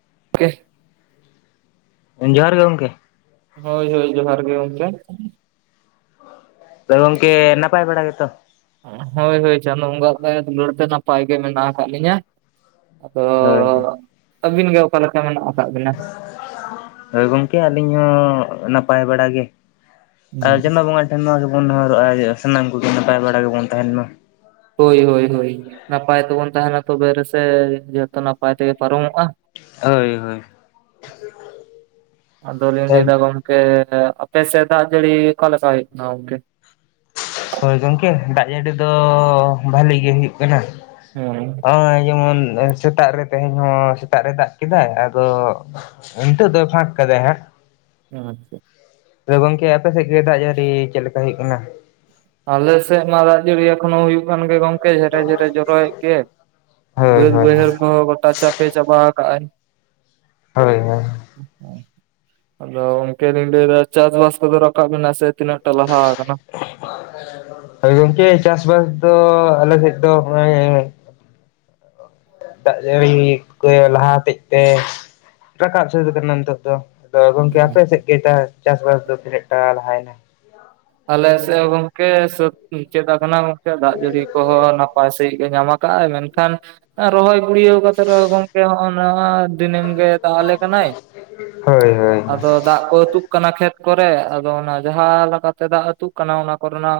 [unintelligible] ᱡᱚᱦᱟᱨ ᱜᱮ ᱜᱚᱝᱠᱮ ᱾ ᱦᱳᱭ ᱦᱳᱭ ᱡᱚᱦᱟᱨ ᱜᱮ ᱜᱚᱝᱠᱮ ᱾ ᱟᱫᱚ ᱜᱚᱝᱠᱮ ᱱᱟᱯᱟᱭ ᱵᱟᱲᱟ ᱜᱮ ᱛᱚ? ᱦᱳᱭ ᱦᱳᱭ ᱪᱟᱸᱫᱳ ᱵᱚᱸᱜᱟ ᱟᱜ ᱫᱟᱭᱟ ᱫᱩᱞᱟᱹᱲ ᱛᱮ ᱱᱟᱯᱟᱭ ᱜᱮ ᱢᱮᱱᱟᱜ ᱟᱠᱟᱫ ᱞᱤᱧᱟᱹ, ᱟᱫᱚ ᱦᱳᱭ ᱦᱳᱭ ᱾ ᱟᱹᱵᱤᱱ ᱜᱮ ᱚᱠᱟ ᱞᱮᱠᱟ ᱢᱮᱱᱟᱜ ᱟᱠᱟᱫ ᱵᱤᱱᱟ? ᱦᱳᱭ ᱜᱚᱝᱠᱮ ᱟᱹᱞᱤᱧ ᱦᱚᱸ ᱱᱟᱯᱟᱭ ᱵᱟᱲᱟ ᱜᱮ, ᱟᱨ ᱪᱟᱸᱫᱳ ᱵᱚᱸᱜᱟ ᱟᱭᱢᱟ ᱜᱮ ᱵᱚᱱ ᱱᱮᱦᱚᱨᱚᱜᱼᱟ ᱡᱮ ᱥᱟᱱᱟᱢ ᱠᱚᱜᱮ ᱱᱟᱯᱟᱭ ᱵᱟᱲᱟ ᱜᱮ ᱵᱚᱱ ᱛᱟᱦᱮᱱ ᱢᱟ ᱾ ᱦᱳᱭ ᱦᱳᱭ ᱦᱳᱭ ᱱᱟᱯᱟᱭ ᱛᱮᱵᱚᱱ ᱛᱟᱦᱮᱱᱟ ᱛᱚᱵᱮ ᱨᱮᱥᱮ ᱡᱦᱚᱛᱚ ᱱᱟᱯᱟᱭ ᱛᱮᱜᱮ ᱯᱟᱨᱚᱢᱚᱜᱼᱟ ᱦᱳᱭ ᱦᱳᱭ ᱾ ᱟᱫᱚ ᱞᱤᱧ ᱞᱟᱹᱭ ᱫᱟ ᱜᱚᱢ ᱠᱮ ᱟᱯᱮ ᱥᱮᱫ ᱫᱟᱜ ᱡᱟᱹᱨᱤ ᱚᱠᱟ ᱞᱮᱠᱟ ᱦᱩᱭᱩᱜ ᱠᱟᱱᱟ ᱜᱚᱝᱠᱮ? ᱦᱳᱭ ᱜᱚᱢᱠᱮ ᱫᱟᱜ ᱡᱟᱹᱲᱤ ᱫᱚ ᱵᱷᱟᱞᱤ ᱜᱮ ᱦᱩᱭᱩᱜ ᱠᱟᱱᱟ ᱾ ᱱᱚᱜᱼᱚᱭ ᱡᱮᱢᱚᱱ ᱥᱮᱛᱟᱜ ᱨᱮ ᱛᱮᱦᱮᱧ ᱦᱚᱸ ᱥᱮᱛᱟᱜ ᱨᱮ ᱫᱟᱜ ᱠᱮᱫᱟᱭ ᱟᱫᱚ [inaudible] ᱫᱚᱭ ᱯᱷᱟᱠ ᱠᱟᱫᱟᱭ ᱦᱟᱸᱜ ᱾ ᱟᱪᱪᱷᱟ ᱾ ᱟᱫᱚ ᱜᱚᱝᱠᱮ ᱟᱯᱮ ᱥᱮᱫ ᱜᱮ ᱫᱟᱜ ᱡᱟᱹᱲᱤ ᱪᱮᱫ ᱞᱮᱠᱟ ᱦᱩᱭᱩᱜ ᱠᱟᱱᱟ? ᱟᱞᱮ ᱥᱮᱫ ᱢᱟ ᱫᱟᱜ ᱡᱟᱹᱨᱤᱭᱟ ᱮᱠᱷᱚᱱᱚ ᱦᱩᱭᱩᱜ ᱠᱟᱱ ᱜᱮ ᱜᱚᱝ ᱠᱮ ᱡᱷᱮᱨᱮ ᱡᱷᱮᱨᱮ ᱡᱚᱨᱚᱭᱮᱫ ᱜᱮ ᱦᱳᱭ ᱵᱟᱹᱫ ᱦᱳᱭ ᱵᱟᱹᱭᱦᱟᱹᱲ ᱠᱚᱦᱚᱸ ᱜᱚᱴᱟ ᱪᱟᱯᱮ ᱪᱟᱵᱟ ᱟᱠᱟᱫ ᱟᱭ ᱾ ᱦᱳᱭ ᱦᱳᱭ ᱾ [unintelligible] ᱟᱫᱚ ᱜᱚᱝᱠᱮ ᱞᱤᱧ ᱞᱟᱹᱭ ᱮᱫᱟ ᱪᱟᱥ ᱵᱟᱥ ᱠᱚᱫᱚ ᱨᱟᱠᱟᱵ ᱮᱱᱟ ᱥᱮ ᱛᱤᱱᱟᱹᱜ ᱴᱟ ᱞᱟᱦᱟ ᱟᱠᱟᱱᱟ? ᱦᱳᱭ ᱜᱚᱝᱠᱮ ᱪᱟᱥ ᱵᱟᱥ ᱫᱚ ᱟᱞᱮ ᱥᱮᱫ ᱫᱚ ᱦᱚᱸᱚᱭ ᱫᱟᱜ ᱡᱟᱹᱲᱤ ᱠᱚᱭ ᱞᱟᱦᱟ ᱦᱚᱛᱮᱫ ᱛᱮ ᱨᱟᱠᱟᱵ ᱥᱟᱹᱛ ᱠᱟᱱᱟ ᱱᱤᱛᱚᱜ ᱫᱚ ᱾ ᱟ ᱜᱚᱝᱠᱮ ᱟᱯᱮ ᱥᱮᱫ ᱜᱮ ᱪᱟᱥ ᱵᱟᱥ ᱫᱚ ᱛᱤᱱᱟᱹᱜ ᱴᱟ ᱞᱟᱦᱟ ᱭᱮᱱᱟ? ᱟᱞᱮ ᱥᱮᱫ ᱦᱚᱸᱜᱚᱝᱠᱮ ᱥᱟᱹᱛ ᱢᱩᱪᱟᱹ ᱟᱠᱟᱱᱟ ᱜᱚᱝᱠᱮ ᱫᱟᱜ ᱡᱟᱹᱲᱤ ᱠᱚᱦᱚᱸ ᱱᱟᱯᱟᱭ ᱥᱟᱦᱤᱡ, ᱧᱟᱢ ᱠᱟᱜᱼ ᱟᱭ ᱢᱮᱱᱠᱷᱟᱱ ᱨᱚᱦᱚᱭ ᱜᱩᱲᱭᱟᱹᱣ ᱠᱟᱛᱮ ᱨᱮᱦᱚᱸ ᱜᱚᱝᱠᱮ ᱦᱚᱸᱚᱭ ᱱᱚᱣᱟ ᱫᱤᱱᱟᱹᱢ ᱜᱮ ᱫᱟᱜ ᱟᱞᱮ ᱠᱟᱱᱟᱭ ᱦᱳᱭ ᱦᱳᱭ ᱟᱫᱚ ᱫᱟᱜ ᱠᱚ ᱟᱹᱛᱩᱜ ᱠᱟᱱᱟ ᱠᱷᱮᱛ ᱠᱚᱨᱮ ᱟᱫᱚ ᱚᱱᱟ ᱡᱟᱦᱟᱸ ᱞᱮᱠᱟᱛᱮ ᱫᱟᱜ ᱟᱹᱛᱩᱜ ᱠᱟᱱᱟ ᱚᱱᱟ ᱠᱚᱨᱮᱱᱟᱜ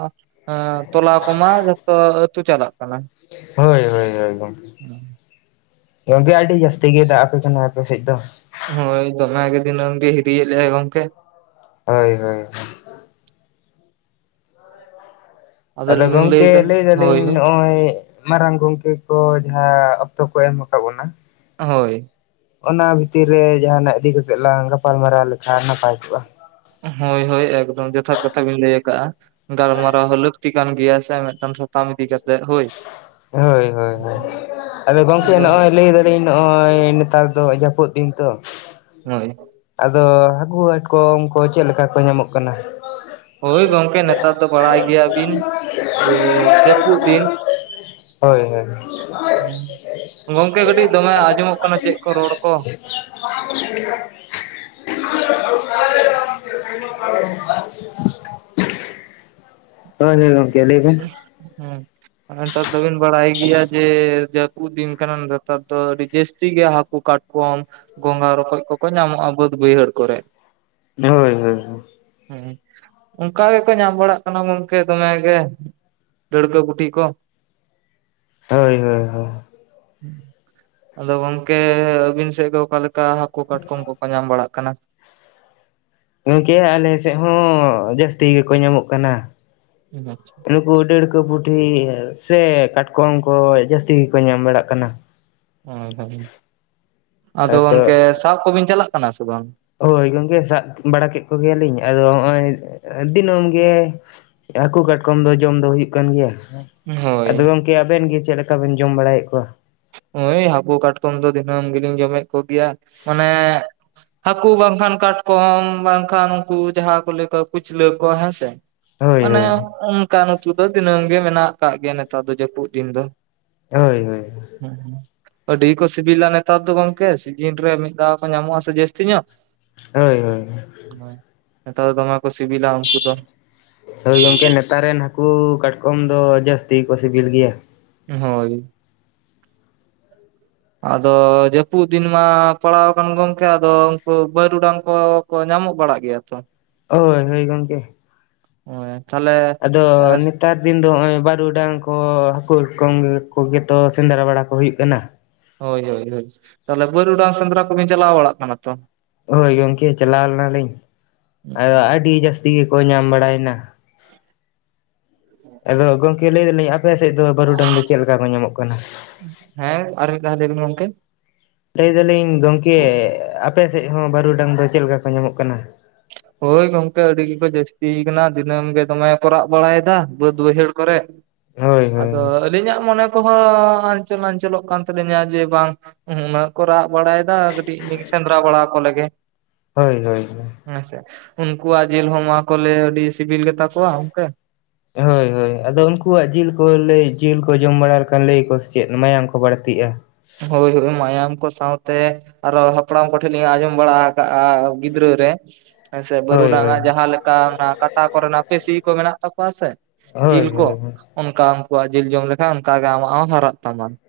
ᱛᱚᱞᱟ ᱠᱚᱢᱟ ᱡᱚᱛᱚ ᱟᱹᱛᱩ ᱪᱟᱞᱟᱜ ᱠᱟᱱᱟ ᱦᱳᱭ ᱦᱳᱭ ᱦᱳᱭ ᱜᱚᱢᱠᱮ ᱜᱚᱝᱠᱮ ᱟᱹᱰᱤ ᱡᱟᱥ ᱛᱮᱜᱮ ᱫᱟᱜ ᱟᱯᱮ ᱠᱟᱱᱟᱭ ᱟᱯᱮ ᱥᱮᱫ ᱫᱚ ᱾ ᱦᱳᱭ ᱫᱚᱢᱮ ᱜᱮ ᱫᱤᱱᱚᱢ ᱜᱮ ᱦᱤᱨᱤᱭᱮᱫ ᱞᱮᱭᱟ ᱜᱚᱝᱠᱮ ᱾ ᱦᱳᱭ ᱦᱳᱭ ᱾ ᱟᱫᱚ ᱞᱤᱧ ᱜᱚᱝᱠᱮ ᱞᱟᱹᱭᱫᱟ ᱞᱟᱹᱭ ᱦᱳᱭ ᱫᱟᱞᱤᱧ ᱦᱳᱭ ᱱᱚᱜᱼᱚᱭ ᱢᱟᱨᱟᱝ ᱜᱚᱝᱠᱮ ᱠᱚ ᱡᱟᱦᱟᱸ ᱚᱠᱛᱚ ᱠᱚ ᱮᱢ ᱟᱠᱟᱫ ᱵᱚᱱᱟ ᱦᱳᱭ᱾ ᱚᱱᱟ ᱵᱷᱤᱛᱤᱨ ᱨᱮ ᱡᱟᱦᱟᱱᱟᱜ ᱤᱫᱤ ᱠᱟᱛᱮᱜ ᱞᱟᱝ ᱜᱟᱯᱟᱞᱢᱟᱨᱟᱣ ᱞᱮᱠᱷᱟᱱ ᱱᱟᱯᱟᱭ ᱠᱚᱜᱼᱟ ᱾ ᱦᱳᱭ ᱦᱳᱭ ᱮᱠᱫᱚᱢ ᱡᱚᱛᱷᱟᱛ ᱠᱟᱛᱷᱟ ᱵᱤᱱ ᱞᱟᱹᱭ ᱟᱠᱟᱫ-ᱟ ᱾ ᱜᱟᱞᱢᱟᱨᱟᱣ ᱦᱚᱸ ᱞᱟᱠᱛᱤ ᱠᱟᱱ ᱜᱮᱭᱟ ᱥᱮ ᱢᱤᱫᱴᱟᱝ ᱥᱟᱛᱟᱢ ᱤᱫᱤ ᱠᱟᱛᱮᱫ ᱦᱳᱭ ᱾ ᱦᱳᱭ ᱦᱳᱭ ᱟᱫᱚ ᱜᱚᱢᱠᱮ ᱱᱚᱜᱼᱚᱭ ᱞᱟᱹᱭ ᱫᱟ ᱞᱤᱧ ᱱᱚᱜᱼᱚᱭ ᱱᱮᱛᱟᱨ ᱫᱚ ᱡᱟᱹᱯᱩᱫ ᱫᱤᱱ ᱛᱚ, ᱦᱳᱭ ᱾ ᱟᱫᱚ ᱦᱟᱹᱠᱩ ᱠᱟᱴᱠᱚᱢ ᱠᱚ ᱪᱮᱫ ᱞᱮᱠᱟ ᱠᱚ ᱧᱟᱢᱚᱜ ᱠᱟᱱᱟ? ᱦᱳᱭ ᱜᱚᱝᱠᱮ ᱱᱮᱛᱟᱨ ᱫᱚ ᱵᱟᱲᱟᱭ ᱜᱮᱭᱟ ᱵᱤᱱ ᱡᱮ ᱡᱟᱹᱯᱩᱫ ᱫᱤᱱ ᱦᱳᱭ ᱜᱚᱝᱠᱮ ᱠᱟᱹᱴᱤᱡ ᱫᱚᱢᱮ ᱟᱸᱡᱚᱢᱚᱜ ᱠᱟᱱᱟ ᱪᱮᱫ ᱠᱚ ᱨᱚᱲ ᱠᱚ [unintelligible] [unintelligible] [unintelligible] ᱦᱳᱭ ᱦᱳᱭ ᱜᱚᱢᱠᱮ ᱞᱟᱹᱭ ᱵᱮᱱ ᱦᱮᱸ ᱱᱮᱛᱟᱨ ᱫᱚᱵᱤᱱ ᱵᱟᱲᱟᱭ ᱜᱮᱭᱟ ᱡᱮ ᱡᱟᱹᱯᱩᱫ ᱫᱤᱱ ᱠᱟᱱᱟ ᱱᱮᱛᱟᱨ ᱫᱚ ᱟᱹᱰᱤ ᱡᱟᱹᱥᱛᱤ ᱜᱮ ᱦᱟᱹᱠᱩ ᱠᱟᱴ ᱠᱚᱢ ᱜᱚᱸᱜᱷᱟ ᱨᱚᱠᱚᱡ ᱠᱚᱠᱚ ᱧᱟᱢᱚᱜᱼᱟ ᱵᱟᱹᱫ ᱵᱟᱹᱭᱦᱟᱹᱲ ᱠᱚᱨᱮ ᱦᱳᱭ ᱦᱳᱭ ᱦᱳᱭ ᱦᱮᱸ ᱚᱱᱠᱟ ᱜᱮ ᱠᱚ ᱧᱟᱢ ᱵᱟᱲᱟᱜ ᱠᱟᱱᱟ ᱜᱚᱝᱠᱮ ᱫᱚᱢᱮ ᱜᱮ ᱰᱟᱹᱲᱠᱟᱹ ᱯᱩᱴᱷᱤ ᱠᱚ ᱦᱳᱭ ᱦᱳᱭ ᱦᱳᱭ ᱦᱩᱸ, ᱟᱫᱚ ᱜᱚᱝᱠᱮ ᱟᱹᱵᱤᱱ ᱥᱮᱫ ᱜᱮ ᱚᱠᱟ ᱞᱮᱠᱟ ᱦᱟᱹᱠᱩ ᱠᱟᱴᱠᱚᱢ ᱠᱚᱠᱚ ᱧᱟᱢ ᱵᱟᱲᱟᱜ ᱠᱟᱱᱟ᱾ ᱜᱚᱢᱠᱮ ᱟᱞᱮ ᱥᱮᱫ ᱦᱚᱸ ᱡᱟᱹᱥᱛᱤ ᱜᱮᱠᱚ ᱧᱟᱢᱚᱜ ᱠᱟᱱᱟ᱾ [unintelligible] ᱱᱩᱠᱩ ᱰᱟᱹᱲᱠᱟᱹ ᱯᱩᱴᱷᱤ ᱥᱮ ᱠᱟᱴᱠᱚᱢ ᱠᱚ ᱡᱟᱹᱥᱛᱤ ᱜᱮᱠᱚ ᱧᱟᱢ ᱵᱟᱲᱟᱜ ᱠᱟᱱᱟ ᱾ ᱦᱮᱸ ᱦᱮᱸ ᱟᱫᱚ ᱜᱚᱝᱠᱮ ᱛᱚ ᱥᱟᱵ ᱠᱚᱵᱤᱱ ᱪᱟᱞᱟᱜ ᱠᱟᱱᱟ ᱥᱮ ᱵᱟᱝ? ᱦᱳᱭ ᱜᱚᱝᱠᱮ ᱥᱟᱵ ᱵᱟᱲᱟ ᱠᱮᱫ ᱠᱚᱜᱮᱭᱟᱞᱤᱧ ᱟᱫᱚ ᱱᱚᱜᱼᱚᱭ ᱫᱤᱱᱟᱹᱢ ᱜᱮ ᱦᱟᱹᱠᱩ ᱠᱟᱴᱠᱚᱢ ᱫᱚ ᱡᱚᱢ ᱫᱚ ᱦᱩᱭᱩᱜ ᱠᱟᱱ ᱜᱮᱭᱟ ᱾ ᱦᱳᱭ ᱟᱫᱚ ᱜᱚᱝᱠᱮ ᱟᱵᱮᱱ ᱜᱮ ᱪᱮᱫ ᱞᱮᱠᱟ ᱵᱮᱱ ᱡᱚᱢ ᱵᱟᱲᱟᱭᱮᱫ ᱠᱚᱣᱟ? ᱦᱳᱭ ᱦᱟᱹᱠᱩ ᱠᱟᱴᱠᱚᱢ ᱫᱚ ᱫᱤᱱᱟᱹᱢ ᱜᱮᱞᱤᱧ ᱡᱚᱢᱮᱫ ᱠᱚᱜᱮᱭᱟ ᱢᱟᱱᱮ ᱦᱟᱹᱠᱩ ᱵᱟᱝᱠᱷᱟᱱ ᱠᱟᱴᱠᱚᱢ ᱵᱟᱝᱠᱷᱟᱱ ᱩᱱᱠᱩ ᱡᱟᱦᱟᱸ ᱠᱚ ᱞᱟᱹᱭ ᱠᱚᱣᱟ ᱠᱩᱪᱞᱟᱹ ᱠᱚ ᱦᱮᱸ ᱥᱮ ᱦᱳᱭ ᱢᱟᱱᱮ ᱦᱳᱭ ᱚᱱᱠᱟᱱ ᱩᱛᱩ ᱫᱚ ᱫᱤᱱᱟᱹᱢ ᱜᱮ ᱢᱮᱱᱟᱜ ᱟᱠᱟᱫ ᱜᱮᱭᱟ ᱱᱮᱛᱟᱨ ᱫᱚ ᱡᱟᱹᱯᱩᱫ ᱫᱤᱱ ᱫᱚ᱾ ᱦᱳᱭ ᱦᱳᱭ ᱦᱮᱸ ᱦᱮᱸ ᱟᱹᱰᱤ ᱜᱮᱠᱚ ᱥᱤᱵᱤᱞᱟ ᱱᱮᱛᱟᱨ ᱫᱚ ᱜᱚᱝᱠᱮ ᱥᱤᱡᱤᱱ ᱨᱮ ᱢᱤᱫ ᱫᱷᱟᱣ ᱠᱚ ᱧᱟᱢᱚᱜᱼᱟ ᱥᱮ ᱡᱟᱹᱥᱛᱤ ᱧᱚᱜ ᱦᱳᱭ ᱦᱳᱭ [unintelligible] ᱱᱮᱛᱟᱨ ᱫᱚ ᱫᱚᱢᱮ ᱠᱚ ᱥᱤᱵᱤᱞᱟ ᱩᱱᱠᱩ ᱫᱚ᱾ ᱦᱳᱭ ᱜᱚᱢᱠᱮ ᱱᱮᱛᱟᱨ ᱨᱮᱱ ᱦᱟᱹᱠᱩ ᱠᱟᱴᱠᱚᱢ ᱫᱚ ᱡᱟᱹᱥᱛᱤ ᱠᱚ ᱥᱤᱵᱤᱞ ᱜᱮᱭᱟ ᱾ ᱦᱳᱭ ᱾ ᱟᱫᱚ ᱡᱟᱹᱯᱩᱫ ᱫᱤᱱ ᱢᱟ ᱯᱟᱲᱟᱣ ᱟᱠᱟᱱ ᱜᱚᱢᱠᱮ ᱟᱫᱚ ᱩᱱᱠᱩ ᱵᱟᱹᱨᱩᱰᱟᱝ ᱠᱚ᱾ ᱠᱚ ᱧᱟᱢᱚᱜ ᱵᱟᱲᱟᱜ ᱜᱮᱭᱟ ᱛᱚ ᱦᱳᱭ ᱦᱳᱭ ᱜᱚᱢᱠᱮ [unintelligible] ᱛᱟᱦᱚᱞᱮ ᱟᱫᱚ ᱱᱤᱛᱟᱨ ᱫᱤᱱ ᱫᱚ ᱱᱚᱜᱼᱚᱭ ᱵᱟᱹᱨᱩᱰᱟᱝ ᱠᱚ ᱦᱟᱹᱠᱩ ᱠᱟᱴᱠᱚᱢ ᱠᱚᱜᱮ ᱛᱚ ᱥᱮᱸᱫᱽᱨᱟ ᱵᱟᱲᱟ ᱠᱚ ᱦᱩᱭᱩᱜ ᱠᱟᱱᱟ ᱾ ᱦᱳᱭ ᱦᱳᱭ ᱦᱳᱭ ᱛᱟᱦᱚᱞᱮ ᱵᱟᱹᱨᱩᱰᱟᱝ ᱥᱮᱸᱫᱽᱨᱟ ᱠᱚᱵᱤᱱ ᱪᱟᱞᱟᱣ ᱵᱟᱲᱟᱜ ᱠᱟᱱᱟ ᱛᱚ᱾ ᱦᱳᱭ ᱜᱚᱢᱠᱮ ᱪᱟᱞᱟᱣ ᱞᱮᱱᱟᱞᱤᱧ ᱟᱫᱚ ᱟᱹᱰᱤ ᱡᱟᱹᱥᱛᱤ ᱜᱮᱠᱚ ᱧᱟᱢ ᱵᱟᱲᱟᱭᱮᱱᱟ᱾ ᱟᱫᱚ ᱜᱚᱢᱠᱮ ᱞᱟᱹᱭ ᱮᱫᱟᱞᱤᱧ ᱟᱯᱮ ᱥᱮᱫ ᱫᱚ ᱵᱟᱹᱨᱩᱰᱟᱝ ᱫᱚ ᱪᱮᱫ ᱞᱮᱠᱟ ᱠᱚ ᱧᱟᱢᱚᱜ ᱠᱟᱱᱟ? ᱦᱮᱸ ᱟᱨ ᱢᱤᱫ ᱫᱷᱟᱣ ᱞᱟᱹᱭ ᱵᱤᱱ ᱜᱚᱝᱠᱮ ᱞᱟᱹᱭ ᱮᱫᱟᱞᱤᱧ ᱜᱚᱢᱠᱮ ᱟᱯᱮ ᱥᱮᱫ ᱦᱚᱸ ᱵᱟᱹᱨᱩᱰᱟᱝ ᱫᱚ ᱪᱮᱫ ᱞᱮᱠᱟ ᱠᱚ ᱧᱟᱢᱚᱜ ᱠᱟᱱᱟ? ‌ ᱦᱳᱭ ᱜᱚᱢᱠᱮ ᱟᱹᱰᱤ ᱜᱮᱠᱚ ᱡᱟᱹᱥᱛᱤ ᱠᱟᱱᱟ ᱫᱤᱱᱟᱹᱢ ᱜᱮ ᱫᱚᱢᱮ ᱠᱚ ᱨᱟᱜ ᱵᱟᱲᱟᱭᱮᱫᱟ ᱵᱟᱹᱫ ᱵᱟᱹᱭᱦᱟᱹᱲ ᱠᱚᱨᱮ, ᱦᱳᱭ ᱦᱳᱭ ᱟᱫᱚ ᱟᱹᱞᱤᱧᱟᱜ ᱢᱚᱱᱮ ᱠᱚᱦᱚᱸ ᱟᱧᱪᱚᱞ ᱟᱧᱪᱚᱞᱚᱜ ᱠᱟᱱ ᱛᱟᱹᱞᱤᱧᱟ ᱡᱮ ᱵᱟᱝ ᱩᱱᱟ‌. ᱜ ᱠᱚ ᱨᱟᱜ ᱵᱟᱲᱟᱭᱮᱫᱟ ᱠᱟᱹᱴᱤᱡ ᱞᱤᱧ ᱥᱮᱸᱫᱽᱨᱟ ᱵᱟᱲᱟ ᱟᱠᱚ ᱞᱮᱜᱮ ᱾ ᱦᱳᱭ ᱦᱳᱭ ᱦᱳᱭ ᱦᱮᱸᱥᱮ ᱩᱱᱠᱩᱣᱟᱜ ᱡᱤᱞ ᱦᱚᱸ ᱱᱚᱣᱟ ᱠᱚ ᱞᱟ. ᱭᱟ ᱟᱹᱰᱤ ᱥᱤᱵᱤᱞ ᱜᱮᱛᱟ ᱠᱚᱣᱟ ᱜᱚᱝᱠᱮ ᱦᱳᱭ ᱦᱳᱭ ᱟᱫᱚ ᱩᱱᱠᱩᱣᱟᱜ ᱡᱤᱞ ᱠᱚ ᱞᱟᱹᱭ ᱡᱤᱞ ᱠᱚ ᱡᱚᱢ ᱵᱟᱲᱟ ᱞᱮᱠᱷᱟᱱ ᱞᱟᱹᱭᱟᱠᱚ ᱥᱮᱪᱮᱫ ᱢᱟᱭᱟᱢ ᱠᱚ ᱵᱟᱹᱲᱛᱤᱜᱼᱟ ᱦᱳᱭ ᱦᱳᱭ ᱢᱟᱭᱟᱝ ᱠᱚ ᱥᱟᱶᱛᱮ ᱟᱨᱚ ᱦᱟᱯᱲᱟᱢ ᱠᱚᱴᱷᱮᱱᱞᱤᱧ ᱟᱸᱡᱚᱢ ᱵᱟᱲᱟ ᱟᱠᱟᱜᱼᱟ ᱜᱤᱫᱽᱨᱟᱹ ᱨᱮ ᱦᱮᱸᱥᱮ ᱦᱳᱭ ᱵᱟᱹᱨᱩᱰᱟᱝ ᱦᱳᱭ ᱟᱜ ᱡᱟᱦᱟᱸ ᱞᱮᱠᱟ ᱚᱱᱟ ᱠᱟᱴᱟ ᱠᱚᱨᱮᱱᱟᱜ ᱯᱮᱥᱤ ᱠᱚ ᱢᱮᱱᱟᱜ ᱛᱟᱠᱚᱣᱟ ᱥᱮ ᱦᱳᱭ ᱡᱤᱞ ᱠᱚ ᱦᱳᱭ ᱚᱱᱠᱟ ᱩᱱᱠᱩᱣᱟᱜ ᱡᱤᱞ ᱡᱚᱢ ᱞᱮᱠᱷᱟᱱ ᱚᱱᱠᱟᱜᱮ ᱟᱢᱟᱜ ᱦᱚᱸ ᱦᱟᱨᱟᱜ ᱛᱟᱢᱟ ᱾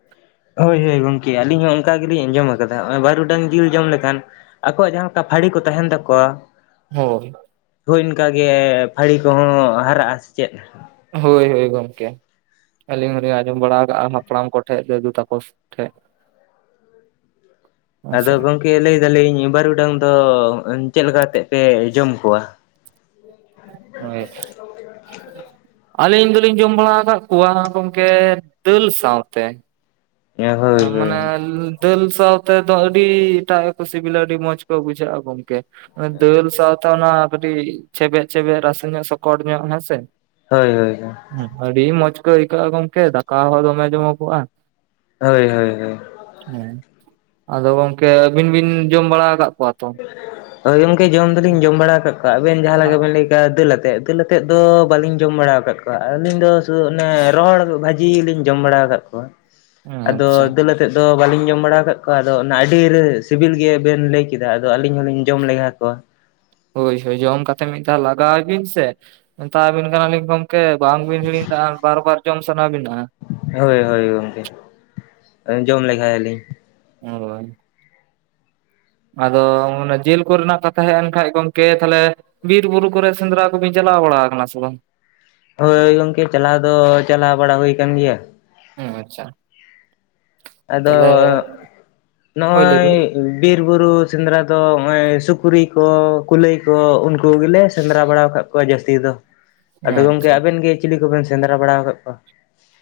ᱦᱳᱭ ᱦᱳᱭ ᱜᱚᱝᱠᱮ ᱟᱹᱞᱤᱧ ᱦᱚᱸ ᱚᱱᱠᱟ ᱜᱮᱞᱤᱧ ᱟᱸᱡᱚᱢ ᱟᱠᱟᱫᱟ ᱱᱚᱜ ᱵᱟᱨᱩᱰᱟᱝ ᱡᱤᱞ ᱡᱚᱢ ᱞᱮᱠᱷᱟᱱ ᱟᱠᱚᱣᱟᱜ ᱡᱟᱦᱟᱸ ᱞᱮᱠᱟ ᱯᱷᱟᱹᱲᱤ ᱠᱚ ᱛᱟᱦᱮᱱ ᱛᱟᱠᱚᱣᱟ ᱦᱳᱭ ᱦᱳᱭ ᱤᱱᱠᱟᱜᱮ ᱯᱷᱟᱹᱲᱤ ᱠᱚᱦᱚᱸ ᱦᱟᱨᱟᱜᱼᱟ ᱥᱮ ᱪᱮᱫ ᱦᱳᱭ ᱦᱳᱭ ᱜᱚᱢᱠᱮ᱾ ᱟᱹᱞᱤᱧ ᱦᱚᱸᱞᱤᱧ ᱟᱸᱡᱚᱢ ᱵᱟᱲᱟ ᱠᱟᱜᱼᱟ ᱦᱟᱯᱲᱟᱢ ᱠᱚᱴᱷᱮᱡ ᱫᱟᱹᱫᱩ ᱛᱟᱠᱚ ᱴᱷᱮᱡ ᱟᱫᱚ ᱦᱮᱸᱥᱮ ᱜᱚᱝᱠᱮ ᱞᱟᱹᱭ ᱫᱟᱞᱤᱧ ᱵᱟᱹᱨᱩᱰᱟᱝ ᱫᱚ ᱪᱮᱫ ᱞᱮᱠᱟ ᱠᱟᱛᱮᱫ ᱯᱮ ᱡᱚᱢ ᱠᱚᱣᱟ? [unintelligible] ᱟᱹᱞᱤᱧ ᱫᱚᱞᱤᱧ ᱡᱚᱢ ᱵᱟᱲᱟ ᱟᱠᱟᱫ ᱠᱚᱣᱟ ᱜᱚᱝᱠᱮ ᱫᱟᱹᱞ ᱥᱟᱶᱛᱮ ᱾ ᱦᱳᱭ ᱦᱳᱭ ᱢᱟᱱᱮᱻ ᱫᱟᱹᱞ ᱥᱟᱶᱛᱮ ᱫᱚ ᱟᱹᱰᱤ ᱮᱴᱟᱜ ᱜᱮᱠᱚ ᱥᱤᱵᱤᱞᱟ ᱟᱹᱰᱤ ᱢᱚᱸᱡᱽ ᱠᱚ ᱵᱩᱡᱷᱟᱹᱜᱼᱟ ᱜᱚᱝᱠᱮ ᱾ ᱫᱟᱹᱞ ᱥᱟᱶᱛᱮ ᱚᱱᱟ ᱠᱟᱹᱴᱤᱡ ᱪᱷᱮᱵᱮᱡ ᱪᱷᱮᱵᱮᱡ ᱨᱟᱥᱮ ᱧᱚᱜ ᱥᱚᱠᱚᱴ ᱧᱚᱜ ᱦᱮᱸᱥᱮ ᱦᱳᱭ ᱦᱳᱭ ᱟᱹᱰᱤ ᱢᱚᱸᱡᱽ ᱠᱚ ᱟᱹᱭᱠᱟᱹᱜᱼᱟ ᱜᱚᱝᱠᱮ ᱫᱟᱠᱟ ᱦᱚᱸ ᱫᱚᱢᱮ ᱡᱚᱢᱚᱜᱚᱜᱼᱟ ᱾ ᱦᱳᱭ ᱦᱳᱭ ᱦᱳᱭ ᱦᱮᱸ ᱟᱫᱚ ᱜᱚᱝᱠᱮ ᱟᱹᱵᱤᱱ ᱵᱤᱱ ᱡᱚᱢ ᱵᱟᱲᱟ ᱟᱠᱟᱫ ᱠᱚᱣᱟ ᱛᱚ? ᱦᱳᱭ ᱜᱚᱝᱠᱮ ᱡᱚᱢ ᱫᱚᱞᱤᱧ ᱡᱚᱢ ᱵᱟᱲᱟ ᱟᱠᱟᱫ ᱠᱚᱣᱟ ᱟᱵᱮᱱ ᱡᱟᱦᱟᱸ ᱞᱮᱠᱟ ᱵᱮᱱ ᱞᱟᱹᱭ ᱦᱮ ᱫᱟᱹᱞ ᱟᱛᱮᱫ ᱫᱟᱹᱞ ᱟᱛᱮᱫ ᱫᱚ ᱵᱟᱹᱞᱤᱧ ᱡᱚᱢ ᱵᱟᱲᱟ ᱟᱠᱟᱫ ᱠᱚᱣᱟ ᱟᱹᱞᱤᱧ ᱫᱚ ᱥᱩᱫᱩ ᱚᱱᱮ ᱨᱚᱦᱚᱲ ᱵᱷᱟᱹᱡ ᱡᱤ ᱞᱤᱧ ᱡᱚᱢ ᱵᱟᱲᱟ ᱟᱠᱟᱫ ᱠᱚᱣᱟ ᱟᱫᱚ ᱟᱪᱪᱷᱟ ᱫᱟᱹᱞ ᱛᱮᱫ ᱫᱚ ᱵᱟᱞᱤᱧ ᱡᱚᱢ ᱵᱟᱲᱟ ᱟᱠᱟᱫ ᱠᱚᱣᱟ ᱟᱫᱚ ᱚᱱᱟ ᱟᱹᱰᱤ ᱥᱤᱵᱤᱞ ᱜᱮᱵᱮᱱ ᱞᱟᱹᱭ ᱠᱮᱫᱟ ᱟᱫᱚ ᱟᱹᱞᱤᱧ ᱦᱚᱞᱤᱧ ᱡᱚᱢ ᱞᱮᱜᱟ ᱠᱚᱣᱟ ᱾ ᱦᱳᱭ ᱦᱳᱭ ᱡᱚᱢ ᱠᱟᱛᱮ ᱢᱤᱫ ᱫᱷᱟᱣ ᱞᱟᱜᱟᱣ ᱵᱤᱱ ᱥᱮ ᱢᱮᱛᱟᱵᱤᱱ ᱠᱟᱱᱟᱞᱤᱧ ᱜᱚᱢᱠᱮ ᱵᱟᱝᱵᱤᱱ ᱦᱤᱲᱤᱧ ᱫᱟᱜ ᱟ ᱵᱟᱨ ᱵᱟᱨ ᱡᱚᱢ ᱥᱟᱱᱟ ᱵᱤᱱᱟ ᱾ ᱦᱳᱭ ᱦᱳᱭ ᱜᱚᱢᱠᱮ ᱡᱚᱢ ᱞᱮᱜᱟᱭᱟᱞᱤᱧ ᱾ ᱦᱳᱭ ᱟᱫᱚ ᱚᱱᱮ ᱡᱤᱞ ᱠᱚᱨᱮᱱᱟᱜ ᱠᱟᱛᱷᱟ ᱦᱮᱡ ᱮᱱ ᱠᱷᱟᱱ ᱜᱚᱝᱠᱮ ᱛᱟᱦᱞᱮ ᱵᱤᱨ ᱵᱩᱨᱩ ᱠᱚᱨᱮ ᱥᱮᱸᱫᱽᱨᱟ ᱠᱚᱵᱤᱱ ᱪᱟᱞᱟᱣ ᱵᱟᱲᱟ ᱟᱠᱟᱱᱟ ᱥᱮ ᱵᱟᱝ? ᱦᱳᱭ ᱜᱚᱝᱠᱮ ᱪᱟᱞᱟᱣ ᱫᱚ ᱪᱟᱞᱟᱣ ᱵᱟᱲᱟ ᱦᱩᱭ ᱟᱠᱟᱱ ᱜᱮᱭᱟ ᱾ ᱦᱩᱸ ᱟᱪᱪᱷᱟ ᱟᱫᱚ ᱛᱟᱦᱚᱞᱮ ᱦᱳᱭ ᱞᱟᱹᱭ ᱱᱚᱜ-ᱚᱭ ᱵᱤᱱ ᱵᱤᱨ ᱵᱩᱨᱩ ᱥᱮᱸᱫᱽᱨᱟ ᱫᱚ ᱱᱚᱜᱼᱚᱭ ᱥᱩᱠᱨᱤ ᱠᱚ, ᱠᱩᱞᱟᱹᱭ ᱠᱚ ᱩᱱᱠᱩ ᱜᱮᱞᱮ ᱥᱮᱸᱫᱽᱨᱟ ᱵᱟᱲᱟ ᱟᱠᱟᱫ ᱠᱚᱣᱟ ᱡᱟᱹᱥᱛᱤ ᱫᱚ, ᱟᱫᱚ ᱜᱚᱢᱠᱮ ᱟᱪᱪᱷᱟ ᱟᱵᱮᱱ ᱜᱮ ᱪᱤᱞᱤ ᱠᱚᱵᱮᱱ ᱥᱮᱸᱫᱽᱨᱟ ᱵᱟᱲᱟ ᱟᱠᱟᱫ ᱠᱚᱣᱟ?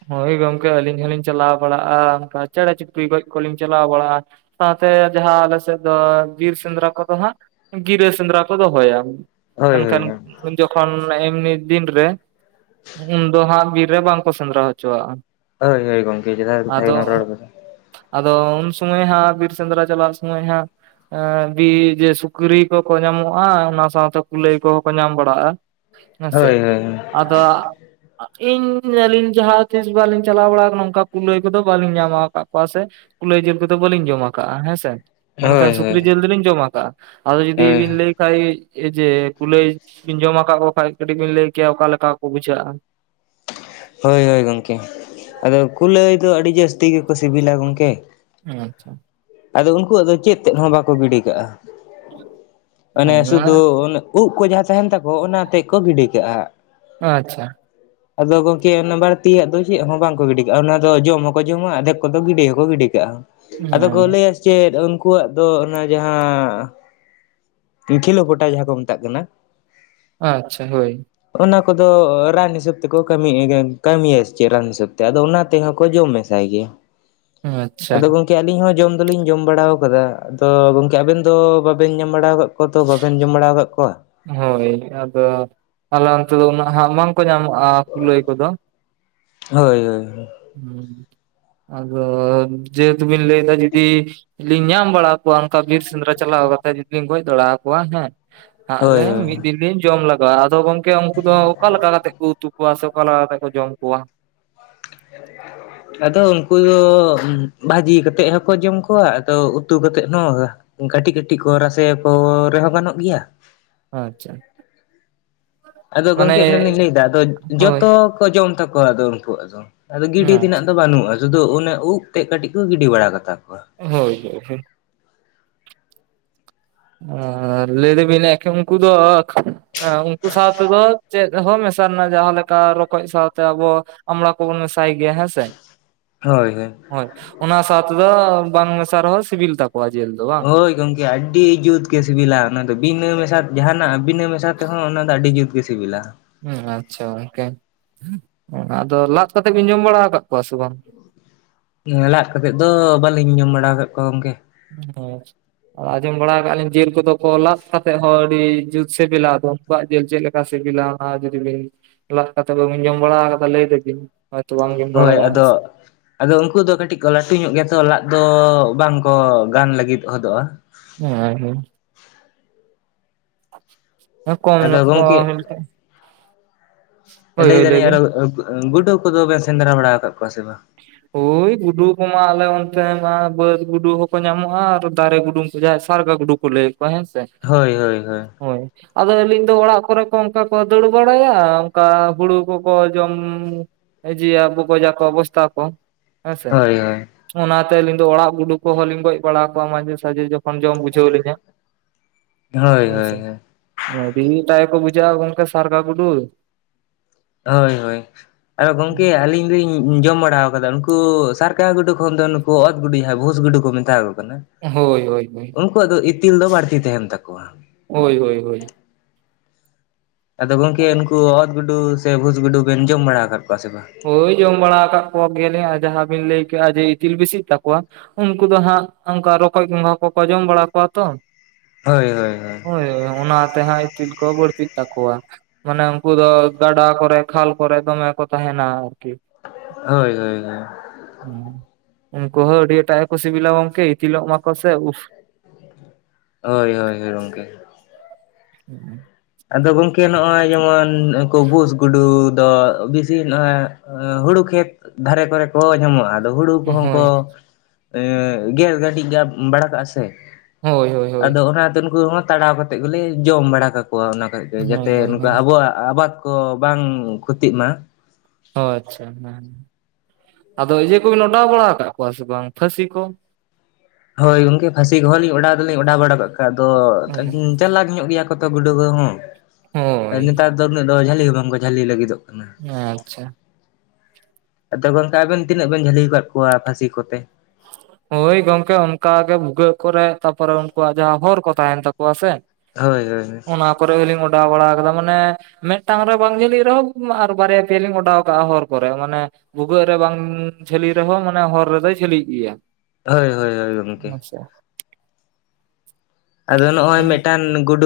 ᱦᱳᱭ ᱜᱚᱝᱠᱮ ᱟᱹᱞᱤᱧ ᱦᱚᱞᱤᱧ ᱪᱟᱞᱟᱣ ᱵᱟᱲᱟᱜ-ᱟ ᱚᱱᱠᱟ ᱪᱮᱸᱬᱮ ᱪᱩᱯᱲᱤ ᱜᱚᱡ ᱠᱚᱞᱤᱧ ᱪᱟᱞᱟᱣ ᱵᱟᱲᱟᱜᱼᱟ ᱾ ᱥᱟᱶᱛᱮ ᱡᱟᱦᱟᱸ ᱟᱞᱮ ᱥᱮᱫ ᱫᱚ ᱵᱤᱨ ᱥᱮᱸᱫᱽᱨᱟ ᱠᱚᱫᱚ ᱦᱟᱸᱜ ᱜᱤᱨᱟᱹ ᱥᱮᱸᱫᱽᱨᱟ ᱠᱚ ᱫᱚᱦᱚᱭᱟ ᱾ ᱦᱳᱭ ᱮᱱᱠᱷᱟᱱ ᱦᱳᱭ ᱩᱱ ᱡᱚᱠᱷᱚᱱ ᱮᱢᱱᱤ ᱫᱤᱱ ᱨᱮ ᱩᱱ ᱫᱚ ᱦᱟᱸᱜ ᱵᱤᱨ ᱨᱮ ᱵᱟᱝᱠᱚ ᱥᱮᱸᱫᱽᱨᱟ ᱦᱚ ᱪᱚᱣᱟᱜ-ᱟ᱾ ᱦᱟᱹᱭ ᱦᱟᱹᱭ ᱜᱚᱝᱠᱮ ᱡᱚᱛᱷᱟᱛ ᱠᱟᱛᱷᱟ ᱜᱮᱵᱤᱱ ᱨᱚᱲ ᱟᱠᱟᱫᱟ᱾ ᱟᱫᱚ ᱩᱱ ᱥᱩᱢᱚᱭ ᱦᱟᱸᱜ ᱵᱤᱨ ᱥᱮᱸᱫᱽᱨᱟ ᱪᱟᱞᱟᱭᱮᱱ ᱥᱩᱢᱚᱭ ᱦᱟᱸᱜ ᱮᱸ ᱵᱤ ᱡᱮ ᱥᱩᱠᱨᱤ ᱠᱚᱠᱚ ᱧᱟᱢᱚᱜᱼᱟ ᱚᱱᱟ ᱥᱟᱶᱛᱮ ᱠᱩᱞᱟᱹᱭ ᱠᱚᱦᱚᱸ ᱠᱚ ᱧᱟᱢ ᱵᱟᱲᱟᱜᱼᱟ᱾ ᱦᱮᱸᱥᱮ ᱦᱳᱭ ᱦᱳᱭ ᱟᱫᱚ ᱤᱧ ᱟᱹᱞᱤᱧ ᱡᱟᱦᱟᱸ ᱛᱤᱥ ᱵᱟᱞᱤᱧ ᱪᱟᱞᱟᱣ ᱵᱟᱲᱟᱮ ᱠᱟᱱᱟ ᱱᱚᱝᱠᱟ ᱠᱩᱞᱟᱹᱭ ᱠᱚᱫᱚ ᱵᱟᱞᱤᱧ ᱧᱟᱢ ᱟᱠᱟᱫ ᱠᱚᱣᱟ ᱥᱮ ᱠᱩᱞᱟᱹᱭ ᱡᱤᱞ ᱠᱚᱫᱚ ᱵᱟᱹᱞᱤᱧ ᱡᱚᱢ ᱟᱠᱟᱜᱼᱟ ᱦᱮᱸᱥᱮ᱾ ᱦᱳᱭ ᱢᱮᱱᱠᱷᱟᱱ ᱦᱳᱭ ᱥᱩᱠᱨᱤ ᱡᱤᱞ ᱫᱚᱞᱤᱧ ᱡᱚᱢ ᱟᱠᱟᱟᱜᱼᱟ, ᱟᱫᱚ ᱡᱩᱫᱤ ᱦᱳᱭ ᱵᱤᱱ ᱞᱟᱹᱭ ᱠᱷᱟᱱ ᱮ ᱡᱮ ᱠᱩᱞᱟᱹᱭ ᱵᱤᱱ ᱡᱚᱢ ᱟᱠᱟᱫ ᱠᱚ ᱠᱷᱟᱱᱡ ᱠᱟᱹᱴᱤᱡ ᱵᱤᱱ ᱞᱟᱹᱭ ᱠᱮᱭᱟ ᱚᱠᱟ ᱞᱮᱠᱟ ᱠᱚ ᱵᱩᱡᱷᱟᱹᱜᱼᱟ? ᱦᱳᱭ ᱦᱳᱭ ᱜᱚᱢᱠᱮ᱾ ᱟᱫᱚ ᱠᱩᱞᱟᱹᱭ ᱫᱚ ᱟᱹᱰᱤ ᱡᱟᱹᱥᱛᱤ ᱜᱮᱠᱚ ᱥᱤᱵᱤᱞᱟ ᱜᱚᱢᱠᱮ᱾ ᱟᱪᱪᱷᱟ᱾ ᱟᱫᱚ ᱩᱱᱠᱩᱣᱟᱜ ᱫᱚ ᱪᱮᱫ ᱛᱮᱫ ᱦᱚᱸ ᱵᱟᱠᱚ ᱜᱤᱰᱤ ᱠᱟᱜᱼᱟ᱾ ᱚᱱᱮ ᱦᱮᱸ ᱥᱩᱫᱩ ᱩᱱᱮ ᱩᱵ ᱠᱚ ᱡᱟᱦᱟᱸ ᱛᱟᱦᱮᱱ ᱛᱟᱠᱚ ᱚᱱᱟᱛᱮᱫ ᱠᱚ ᱜᱤᱰᱤ ᱠᱟᱜᱼᱟ᱾ ᱟᱪᱪᱷᱟ᱾ ᱟᱫᱚ ᱜᱚᱝᱠᱮ ᱚᱱᱟ ᱵᱟᱹᱲᱛᱤᱭᱟᱜ ᱫᱚ ᱪᱮᱫ ᱦᱚᱸ ᱵᱟᱝᱠᱚ ᱜᱤᱰᱤ ᱠᱟᱜᱼᱟ ᱚᱱᱟ ᱫᱚ ᱡᱚᱢ ᱦᱚᱸᱠᱚ ᱡᱚᱢᱟ ᱟᱫᱷᱮᱠ ᱠᱚᱫᱚ ᱜᱤᱰᱤ ᱦᱚᱸᱠᱚ ᱜᱤᱰᱤ ᱠᱟᱜᱼᱟ᱾ ᱦᱮᱸ᱾ ᱟᱨ ᱪᱮᱫ ᱩᱱᱠᱩᱣᱟᱜ ᱫᱚ ᱚᱱᱟ ᱡᱟᱦᱟᱸ ᱤ ᱠᱷᱤᱞᱳ ᱯᱚᱴᱟ ᱡᱟᱦᱟᱸ ᱠᱚ ᱢᱮᱛᱟᱜ ᱠᱟᱱᱟ᱾ ᱟᱪᱪᱷᱟ ᱦᱳᱭ᱾ ᱚᱱᱟ ᱠᱚᱫᱚ ᱨᱟᱱ ᱦᱤᱥᱟᱹᱵ ᱛᱮᱠᱚ ᱠᱟᱹᱢᱤ ᱠᱟᱹᱢᱤᱭᱟ ᱥᱮᱪᱮᱫ ᱨᱟᱱ ᱦᱤᱥᱟᱹᱵ ᱛᱮ ᱟᱫᱚ ᱚᱱᱟ ᱛᱮ ᱦᱚᱸᱚᱸᱠᱚ ᱡᱚᱢ ᱢᱮᱥᱟᱭ ᱜᱮᱭᱟ᱾ ᱟᱪᱪᱷᱟ᱾ ᱟᱞᱤᱧ ᱦᱚᱸ ᱡᱚᱢ ᱫᱚᱞᱤᱧ ᱡᱚᱢ ᱵᱟᱲᱟ ᱟᱠᱟᱫᱟ, ᱟᱫᱚ ᱜᱚᱝᱠᱮ ᱟᱵᱮᱱ ᱫᱚ ᱵᱟᱵᱮᱱ ᱡᱚᱢ ᱵᱟᱲᱟ ᱟᱠᱟᱫ ᱠᱚᱣᱟ ᱛᱚ ᱵᱟᱵᱮᱱ ᱡᱚᱢ ᱵᱟᱲᱟ ᱟᱠᱟᱫ ᱠᱚᱣᱟ᱾ ᱦᱳᱭ ᱟᱫᱚ ᱟᱞᱮ ᱚᱱᱛᱮ ᱫᱚ ᱩᱱᱟᱹᱜ ᱦᱟᱸᱜ ᱵᱟᱝᱠᱚ ᱧᱟᱢᱚᱜᱼᱟ ᱠᱩᱞᱟᱹᱭ ᱠᱚᱫᱚ᱾ ᱦᱳᱭ ᱦᱳᱭ ᱦᱳᱭ᱾ ᱦᱮᱸ ᱟᱫᱚ ᱡᱮᱦᱮᱛᱩ ᱵᱤᱱ ᱞᱟᱹᱭᱫᱟ ᱡᱩᱫᱤ ᱞᱤᱧ ᱧᱟᱢ ᱵᱟᱲᱟᱣ ᱠᱚᱣᱟ ᱚᱱᱠᱟ ᱵᱤᱨ ᱥᱮᱸᱫᱽᱨᱟ ᱪᱟᱞᱟᱣ ᱠᱟᱛᱮ ᱡᱩᱫᱤᱢ ᱜᱚᱡ ᱫᱟᱲᱟ ᱟᱠᱚᱣᱟ ᱦᱮᱸ ᱦᱳᱭ ᱦᱟᱸᱜ-ᱞᱮ ᱢᱤᱫ ᱦᱳᱭ ᱵᱤᱞᱤᱧ ᱡᱚᱢ ᱞᱟᱜᱟᱣᱟ, ᱟᱫᱚ ᱜᱚᱝᱠᱮ ᱩᱱᱠᱩ ᱫᱚ ᱚᱠᱟ ᱞᱮᱠᱟ ᱠᱟᱛᱮᱜ ᱠᱚ ᱩᱛᱩ ᱠᱚᱣᱟ ᱥᱮ ᱚᱠᱟ ᱞᱮᱠᱟ ᱠᱟᱛᱮ ᱠᱚ ᱡᱚᱢ ᱠᱚᱣᱟ? [inaudible] ᱟᱫᱚ ᱩᱱᱠᱩ ᱫᱚ ᱵᱷᱟᱹᱡᱤ ᱠᱟᱛᱮᱫ ᱦᱚᱠᱚ ᱡᱚᱢ ᱠᱚᱣᱟ ᱟᱫᱚ ᱩᱛᱩ ᱠᱟᱛᱮᱫ ᱦᱚᱸ᱾ ᱠᱟᱹᱴᱤᱡ ᱠᱟᱹᱴᱤᱡ ᱠᱚ ᱨᱟᱥᱮ ᱟᱠᱚ ᱨᱮᱦᱚᱸ ᱜᱟᱱᱚᱜ ᱜᱮᱭᱟ᱾ ᱚ ᱟᱪᱪᱷᱟ᱾ ᱟᱫᱚ ᱢᱟᱱᱮ ᱜᱚᱢᱠᱮ ᱮᱱᱟᱹ ᱞᱤᱧ ᱞᱟᱹᱭᱫᱟ ᱟᱫᱚ ᱦᱳᱭ ᱡᱚᱛᱚ ᱠᱚ ᱡᱚᱢ ᱛᱟᱠᱚᱣᱟ ᱟᱫᱚ ᱩᱱᱠᱩᱣᱟᱜ ᱫᱚ᱾ ᱟᱫᱚ ᱜᱤᱰᱤ ᱟᱪᱪᱷᱟ ᱛᱮᱱᱟᱜ ᱫᱚ ᱵᱟᱹᱱᱩᱜᱼᱟ ᱥᱩᱫᱩ ᱚᱱᱮ ᱩᱵ ᱛᱮᱫ ᱠᱟᱹᱴᱤᱡ ᱠᱚ ᱜᱤᱰᱤ ᱵᱟᱲᱟ ᱠᱟᱛᱟ ᱠᱚᱣᱟ᱾ ᱦᱳᱭ [unintelligible] ᱟᱨ ᱞᱟᱹᱭ ᱫᱵᱤᱱ ᱮᱠᱮ ᱩᱱᱠᱩ ᱫᱚ ᱩᱱᱠᱩ ᱥᱟᱶ ᱛᱮᱫᱚ ᱪᱮᱫ ᱦᱚᱸ ᱢᱮᱥᱟ ᱨᱮᱱᱟ ᱡᱟᱦᱟᱸ ᱞᱮᱠᱟ ᱨᱚᱠᱚᱡ ᱥᱟᱶᱛᱮ ᱟᱵᱚ ᱚᱢᱲᱟ ᱠᱚᱵᱚᱱ ᱢᱮᱥᱟᱭ ᱜᱮᱭᱟ ᱦᱮᱸ ᱥᱮ᱾ ᱦᱳᱭ ᱦᱳᱭ᱾ ᱦᱳᱭ ᱚᱱᱟ ᱥᱟᱶᱛᱮ ᱫᱚ ᱵᱟᱝ ᱢᱮᱥᱟ ᱨᱮᱦᱚᱸ ᱥᱤᱵᱤᱞ ᱛᱟᱠᱚᱣᱟ ᱡᱮᱞ ᱫᱚ ᱵᱟᱝ᱾ ᱦᱳᱭ ᱜᱚᱝᱠᱮ ᱟᱹᱰᱤ ᱡᱩᱛᱜᱮ ᱥᱤᱵᱤᱞᱟ ᱚᱱᱟᱫᱚ ᱵᱤᱱᱟᱹ ᱢᱮᱥᱟ ᱡᱟᱦᱟᱱᱟᱜ ᱵᱤᱱᱟᱹ ᱢᱮᱥᱟ ᱛᱮᱦᱚᱸ ᱚᱱᱟ ᱫᱚ ᱟᱹᱰᱤ ᱡᱩᱛᱜᱮ ᱥᱤᱵᱤᱞᱟ᱾ ᱦᱩᱸ ᱟᱪᱪᱷᱟ ᱜᱚᱝᱠᱮ, ᱟᱫᱚ ᱞᱟᱫᱽ ᱠᱟᱛᱮᱜ ᱵᱮᱤᱱ ᱡᱚᱢ ᱵᱟᱲᱟ ᱟᱠᱟᱫ ᱠᱚᱣᱟ ᱥᱮ ᱵᱟᱝ? ᱞᱟᱽ ᱠᱟᱛᱮᱫ ᱫᱚ ᱵᱟᱹᱞᱤᱧ ᱡᱚᱢ ᱵᱟᱲᱟ ᱟᱠᱟᱫ ᱠᱚᱣᱟ ᱜᱚᱝᱠᱮ᱾ [unintelligible] ᱟᱸᱡᱚᱢ ᱵᱟᱲᱟ ᱟᱠᱟᱜ ᱞᱤᱧ ᱡᱤᱞ ᱠᱚᱫᱚ ᱠᱚ ᱞᱟᱫ ᱠᱟᱛᱮᱜ ᱦᱚᱸ ᱟᱹᱰᱤ ᱡᱩᱛ ᱥᱤᱵᱤᱞᱟ ᱫᱚ ᱠᱚᱣᱟᱜ ᱡᱮᱞ ᱪᱮᱫ ᱞᱮᱠᱟ ᱥᱤᱵᱤᱞᱟ ᱚᱱᱟ ᱡᱩᱫᱤ ᱵᱤᱱ ᱞᱟᱜ ᱠᱟᱛᱮ ᱵᱟᱵᱤᱱ ᱡᱚᱢ ᱵᱟᱲᱟ ᱠᱟᱫᱟ ᱞᱟᱹᱭ ᱫᱟᱵᱤᱱ ᱦᱳᱭ ᱛᱚ ᱵᱟᱝ ᱜᱮ ᱦᱳᱭ ᱟᱫᱚ ᱟᱫᱚ ᱩᱱᱠᱩ ᱫᱚ ᱠᱟᱹᱴᱤᱡ ᱠᱚ ᱞᱟᱹᱴᱩ ᱧᱚᱜ ᱜᱮᱭᱟ ᱛᱚ ᱞᱟᱫ ᱫᱚ ᱵᱟᱝᱠᱚ ᱜᱟᱱ ᱞᱟᱹᱜᱤᱫ ᱦᱚᱫᱚᱜᱼᱟ [unintelligible] ᱠᱚᱢ ᱟᱫᱚ ᱧᱚᱜ ᱠᱚ ᱜᱚᱝᱠᱮ ᱦᱩᱭ ᱞᱮᱱᱠᱷᱟᱡ ᱞᱟᱹᱭᱫᱟᱞᱤᱧ ᱵᱤᱱ ᱟᱨᱚ ᱜᱩᱰᱩ ᱠᱚᱫᱚ ᱵᱮᱱ ᱥᱮᱸᱫᱽᱨᱟ ᱵᱟᱲᱟ ᱟᱠᱟᱫ ᱠᱚᱣᱟ ᱥᱮ ᱵᱟᱝ ᱳᱭ ᱜᱩᱰᱩ ᱠᱚᱢᱟ ᱟᱞᱮ ᱚᱱᱛᱮ ᱢᱟ ᱵᱟᱹᱫᱽ ᱜᱩᱰᱩ ᱦᱚᱸᱠᱚ ᱧᱟᱢᱚᱜᱼᱟ ᱟᱨ ᱫᱟᱨᱮ ᱜᱩᱰᱩ ᱡᱟᱸᱦᱟᱭ ᱥᱟᱨᱜᱟ ᱜᱩᱰᱩ ᱠᱚ ᱞᱟ. ᱭ ᱠᱚᱣᱟ ᱦᱮᱸᱥᱮ ᱦᱳᱭ ᱦᱳᱭ ᱦᱳᱭ ᱟᱫᱚ ᱟᱹᱞᱤᱧ ᱫᱚ ᱚᱲᱟᱜ ᱠᱚᱨᱮ ᱠᱚ ᱚᱱᱠᱟ ᱠᱚ ᱫᱟᱹᱲ ᱵᱟᱲᱟᱭᱟ ᱚᱱᱠᱟ ᱦᱩᱲᱩ ᱠᱚᱠᱚ ᱡᱚᱢ ᱡᱤᱭᱟ ᱵᱚᱜᱚᱡᱟ ᱠᱚ ᱵᱚᱥᱛᱷᱟ ᱠᱚ ᱦᱮᱸᱥᱮ ᱦᱳᱭ ᱦᱳᱭ [unintelligible] ᱚᱱᱟᱛᱮ ᱟᱞᱤᱧ ᱫᱚ ᱚᱲᱟᱜ ᱜᱩᱰᱩ ᱠᱚᱦᱳ ᱞᱤᱧ ᱜᱚᱡ ᱵᱟᱲᱟ ᱠᱚᱣᱟ ᱢᱟᱡᱮ ᱥᱟᱡᱮ ᱡᱚᱠᱷᱚᱱ ᱢᱟᱢ ᱵᱩᱡ ᱡᱷᱟ. ᱣ ᱞᱤᱧᱟ ᱦᱳᱭ ᱦᱮᱸᱥᱮ ᱦᱳᱭ ᱟ. ᱰᱤ ᱮᱴᱟᱜ ᱜᱮ ᱠᱚ ᱵᱩᱡᱷᱟ. ᱜ ᱟ ᱜᱚᱝᱠᱮ ᱥᱟᱨᱜᱟ ᱜᱩᱰᱩ ᱦᱳᱭ ᱦᱳᱭ ᱟᱫᱚ ᱜᱚᱝᱠᱮ ᱟᱹᱞᱤᱧ ᱫᱚᱞᱤᱧ ᱡᱚᱢ ᱵᱟᱲᱟ ᱠᱟᱫᱟ ᱱᱩᱠᱩ ᱥᱟᱨᱠᱟ ᱜᱩᱰᱩ ᱠᱷᱚᱱ ᱫᱚ ᱚᱛ ᱜᱩᱰᱩ ᱡᱟᱦᱟᱸ ᱵᱷᱩᱥ ᱜᱩᱰᱩ ᱠᱚ ᱢᱮᱛᱟ ᱟᱠᱚ ᱠᱟᱱᱟ ᱦᱳᱭ ᱦᱳᱭ ᱦᱳᱭ ᱩᱱᱠᱩᱣᱟᱜ ᱫᱚ ᱤᱛᱤᱞ ᱫᱚ ᱵᱟᱹᱲᱛᱤ ᱛᱟᱦᱮᱱ ᱛᱟᱠᱚᱣᱟ ᱦᱳᱭ ᱦᱳᱭ ᱦᱳᱭ ᱟᱫᱚ ᱜᱚᱝᱠᱮ ᱩᱱᱠᱩ ᱚᱛ ᱜᱩᱰᱩ ᱥᱮ ᱵᱷᱩᱥ ᱜᱩᱰᱩ ᱵᱮᱱ ᱡᱚᱢ ᱵᱟᱲᱟ ᱟᱠᱟᱫ ᱠᱚᱣᱟ ᱥᱮ ᱵᱟᱝ ᱦᱳᱭ ᱡᱚᱢ ᱵᱟᱲᱟ ᱟᱠᱟᱫ ᱠᱚᱣᱟ ᱜᱮᱭᱟᱞᱤᱧ ᱟᱨ ᱡᱟᱦᱟᱸ ᱵᱤᱱ ᱞᱟᱹᱭ ᱠᱮᱜᱼᱟ ᱡᱮ ᱤᱛᱤᱞ ᱵᱤᱥᱤᱜ ᱛᱟᱠᱚᱣᱟ ᱩᱱᱠᱩ ᱫᱚ ᱦᱟᱸᱜ ᱚᱱᱠᱟ ᱨᱚᱠᱚᱡ ᱜᱚᱸᱜᱷᱟ ᱠᱚᱠᱚ ᱡᱚᱢ ᱵᱟᱲᱟ ᱠᱚᱣᱟ ᱛᱚ ᱦᱳᱭ ᱦᱳᱭ ᱦᱳᱭ ᱦᱳᱭ ᱦᱳᱭ ᱚᱱᱟ ᱛᱮᱦᱟᱸᱜ ᱤᱛᱤᱞ ᱠᱚ ᱵᱟᱹᱲᱛᱤᱜ ᱛᱟᱠᱚᱣᱟ ᱢᱟᱱᱮ ᱩᱱᱠᱩ ᱫᱚ ᱜᱟᱰᱟ ᱠᱚᱨᱮ ᱠᱷᱟᱞ ᱠᱚᱨᱮ ᱫᱚᱢᱮ ᱠᱚ ᱛᱟᱦᱮᱱᱟ ᱟᱨᱠᱤ ᱦᱳᱭ ᱦᱳᱭ ᱦᱳᱭ ᱦᱩ ᱩᱱᱠᱩ ᱦᱚᱸ ᱟᱹᱰᱤ ᱮᱴᱟᱜ ᱜᱮᱠᱚ ᱥᱤᱵᱤᱞᱟ ᱜᱚᱝᱠᱮ ᱤᱛᱤᱞᱚᱜ ᱢᱟᱠᱚ ᱥᱮ ᱩᱦ ᱦᱳᱭ ᱦᱳᱭ ᱦᱳᱭ ᱜᱚᱝᱠᱮ [inaudible] ᱟᱫᱚ ᱜᱚᱝᱠᱮ ᱱᱚᱜᱼᱚᱭ ᱡᱮᱢᱚᱱ ᱩᱱᱠᱩ ᱵᱷᱩᱥ ᱜᱩᱰᱩ ᱫᱚ ᱵᱤᱥ ᱛᱤ ᱱᱚᱜ ᱚᱭ ᱦᱩᱲᱩ ᱠᱷᱮᱛ ᱫᱷᱟᱨᱮ ᱠᱚᱨᱮ ᱠᱚ ᱧᱟᱢᱚᱜᱼᱟ ᱟᱫᱚ ᱦᱩᱲᱩ ᱠᱚᱦᱚᱸ ᱦᱳᱭ ᱠᱚ [unintelligible] ᱮᱫ ᱜᱮᱫ ᱜᱟ. ᱰᱤᱡ ᱵᱟᱲᱟ ᱠᱟᱜᱼᱟ ᱥᱮ ᱦᱳᱭ ᱦᱳᱭ ᱦᱳᱭ ᱟᱫᱚ ᱚᱱᱟᱛᱮ ᱩᱱᱠᱩ ᱦᱚᱸ ᱛᱟᱲᱟᱣ ᱠᱟ ᱠᱟᱛᱮᱫ ᱜᱮᱞᱮ ᱡᱚᱢ ᱵᱟᱲᱟ ᱠᱟᱠᱚᱣᱟ ᱚᱱᱟ ᱠᱷᱚᱡᱜᱮ ᱦᱳᱭ ᱡᱟᱛᱮ ᱦᱳᱭ ᱱᱚᱝᱠᱟ ᱦᱳᱭ ᱟᱵᱚᱣᱟᱜ ᱟᱵᱟᱫᱽ ᱠᱚ ᱵᱟᱝ ᱠᱷᱚᱛᱤᱜ ᱢᱟ ᱚ ᱟᱪᱪᱷᱟ ᱦᱮᱸ ᱟᱫᱚ ᱤᱭᱟᱹ ᱠᱚᱵᱮᱱ ᱚᱰᱟᱣ ᱵᱟᱲᱟ ᱟᱠᱟᱫ ᱠᱚᱣᱟ ᱥᱮ ᱵᱟᱝ ᱯᱷᱟᱹᱥᱤ ᱠᱚ ᱦᱳᱭ ᱜᱚᱝᱠᱮ ᱯᱷᱟᱥᱤ ᱠᱚᱦᱚᱸ ᱞᱤᱧ ᱚᱰᱟᱣ ᱫᱚᱞᱤᱧ ᱚᱰᱟᱣ ᱵᱟᱲᱟ ᱠᱟᱜ ᱠᱟᱜᱼᱟ ᱟᱫᱚ ᱪᱟᱞᱟᱠ ᱧᱚᱜ ᱜᱮᱭᱟ ᱠᱚᱛᱚ ᱜᱩᱰᱩ ᱠᱚ ᱦᱚᱸ ᱦᱳᱭ ᱱᱮᱛᱟᱨ ᱫᱚ ᱩᱱᱟᱹᱜ ᱫᱚ ᱡᱷᱟᱹᱞᱤ ᱦᱚᱸ ᱵᱟᱝᱠᱚ ᱡᱷᱟᱹᱞᱤ ᱞᱟᱹᱜᱤᱫᱚᱜ ᱠᱟᱱᱟ ᱟᱪᱪᱷᱟ ᱟᱫᱚ ᱜᱚᱝᱠᱮ ᱟᱵᱮᱱ ᱛᱤᱱᱟᱹᱜ ᱵᱮᱱ ᱡᱷᱟᱹᱞᱤᱣ ᱟᱠᱟᱫ ᱠᱚᱣᱟ ᱯᱷᱟᱹᱥᱤ ᱠᱚᱛᱮ ᱦᱳᱭ ᱜᱚᱝᱠᱮ ᱚᱱᱠᱟᱜᱮ ᱵᱷᱩᱜᱟᱹᱜ ᱠᱚᱨᱮ ᱛᱟᱯᱚᱨᱮ ᱩᱱᱠᱩᱣᱟᱜ ᱡᱟᱦᱟᱸ ᱦᱚᱨ ᱠᱚ ᱛᱟᱦᱮᱱ ᱛᱟᱠᱚᱣᱟ ᱥᱮ ᱦᱳᱭ ᱦᱳᱭ ᱦᱳᱭ ᱠᱚᱨᱮᱫ ᱦᱚᱸᱞᱤᱧ ᱚᱰᱟᱣ ᱵᱟᱲᱟ ᱠᱟᱫᱟ ᱢᱟᱱᱮ ᱢᱤᱫᱴᱟᱝ ᱨᱮ ᱵᱟᱝ ᱡᱷᱟᱹᱞᱤᱜ ᱨᱮᱦᱚᱸ ᱟᱨ ᱵᱟᱨᱭᱟ ᱯᱮᱭᱟ ᱞᱤᱧ ᱚᱰᱟᱣ ᱠᱟᱜᱼᱟ ᱦᱚᱨ ᱠᱚᱨᱮ ᱢᱟᱱᱮ ᱵᱷᱩᱜᱟᱹᱜ ᱨᱮ ᱵᱟᱝ ᱡᱷᱟᱹᱞᱤ ᱨᱮᱦᱚᱸ ᱢᱟᱱᱮ ᱦᱚᱨ ᱨᱮᱫᱚᱭ ᱡᱷᱟᱹᱞᱤᱜ ᱜᱮᱭᱟ ᱾ ᱦᱳᱭ ᱦᱳᱭ ᱦᱳᱭ ᱜᱚᱢᱠᱮ ᱾ ᱟᱫᱚ ᱱᱚᱜᱼᱚᱭ ᱢᱤᱫᱴᱟᱝ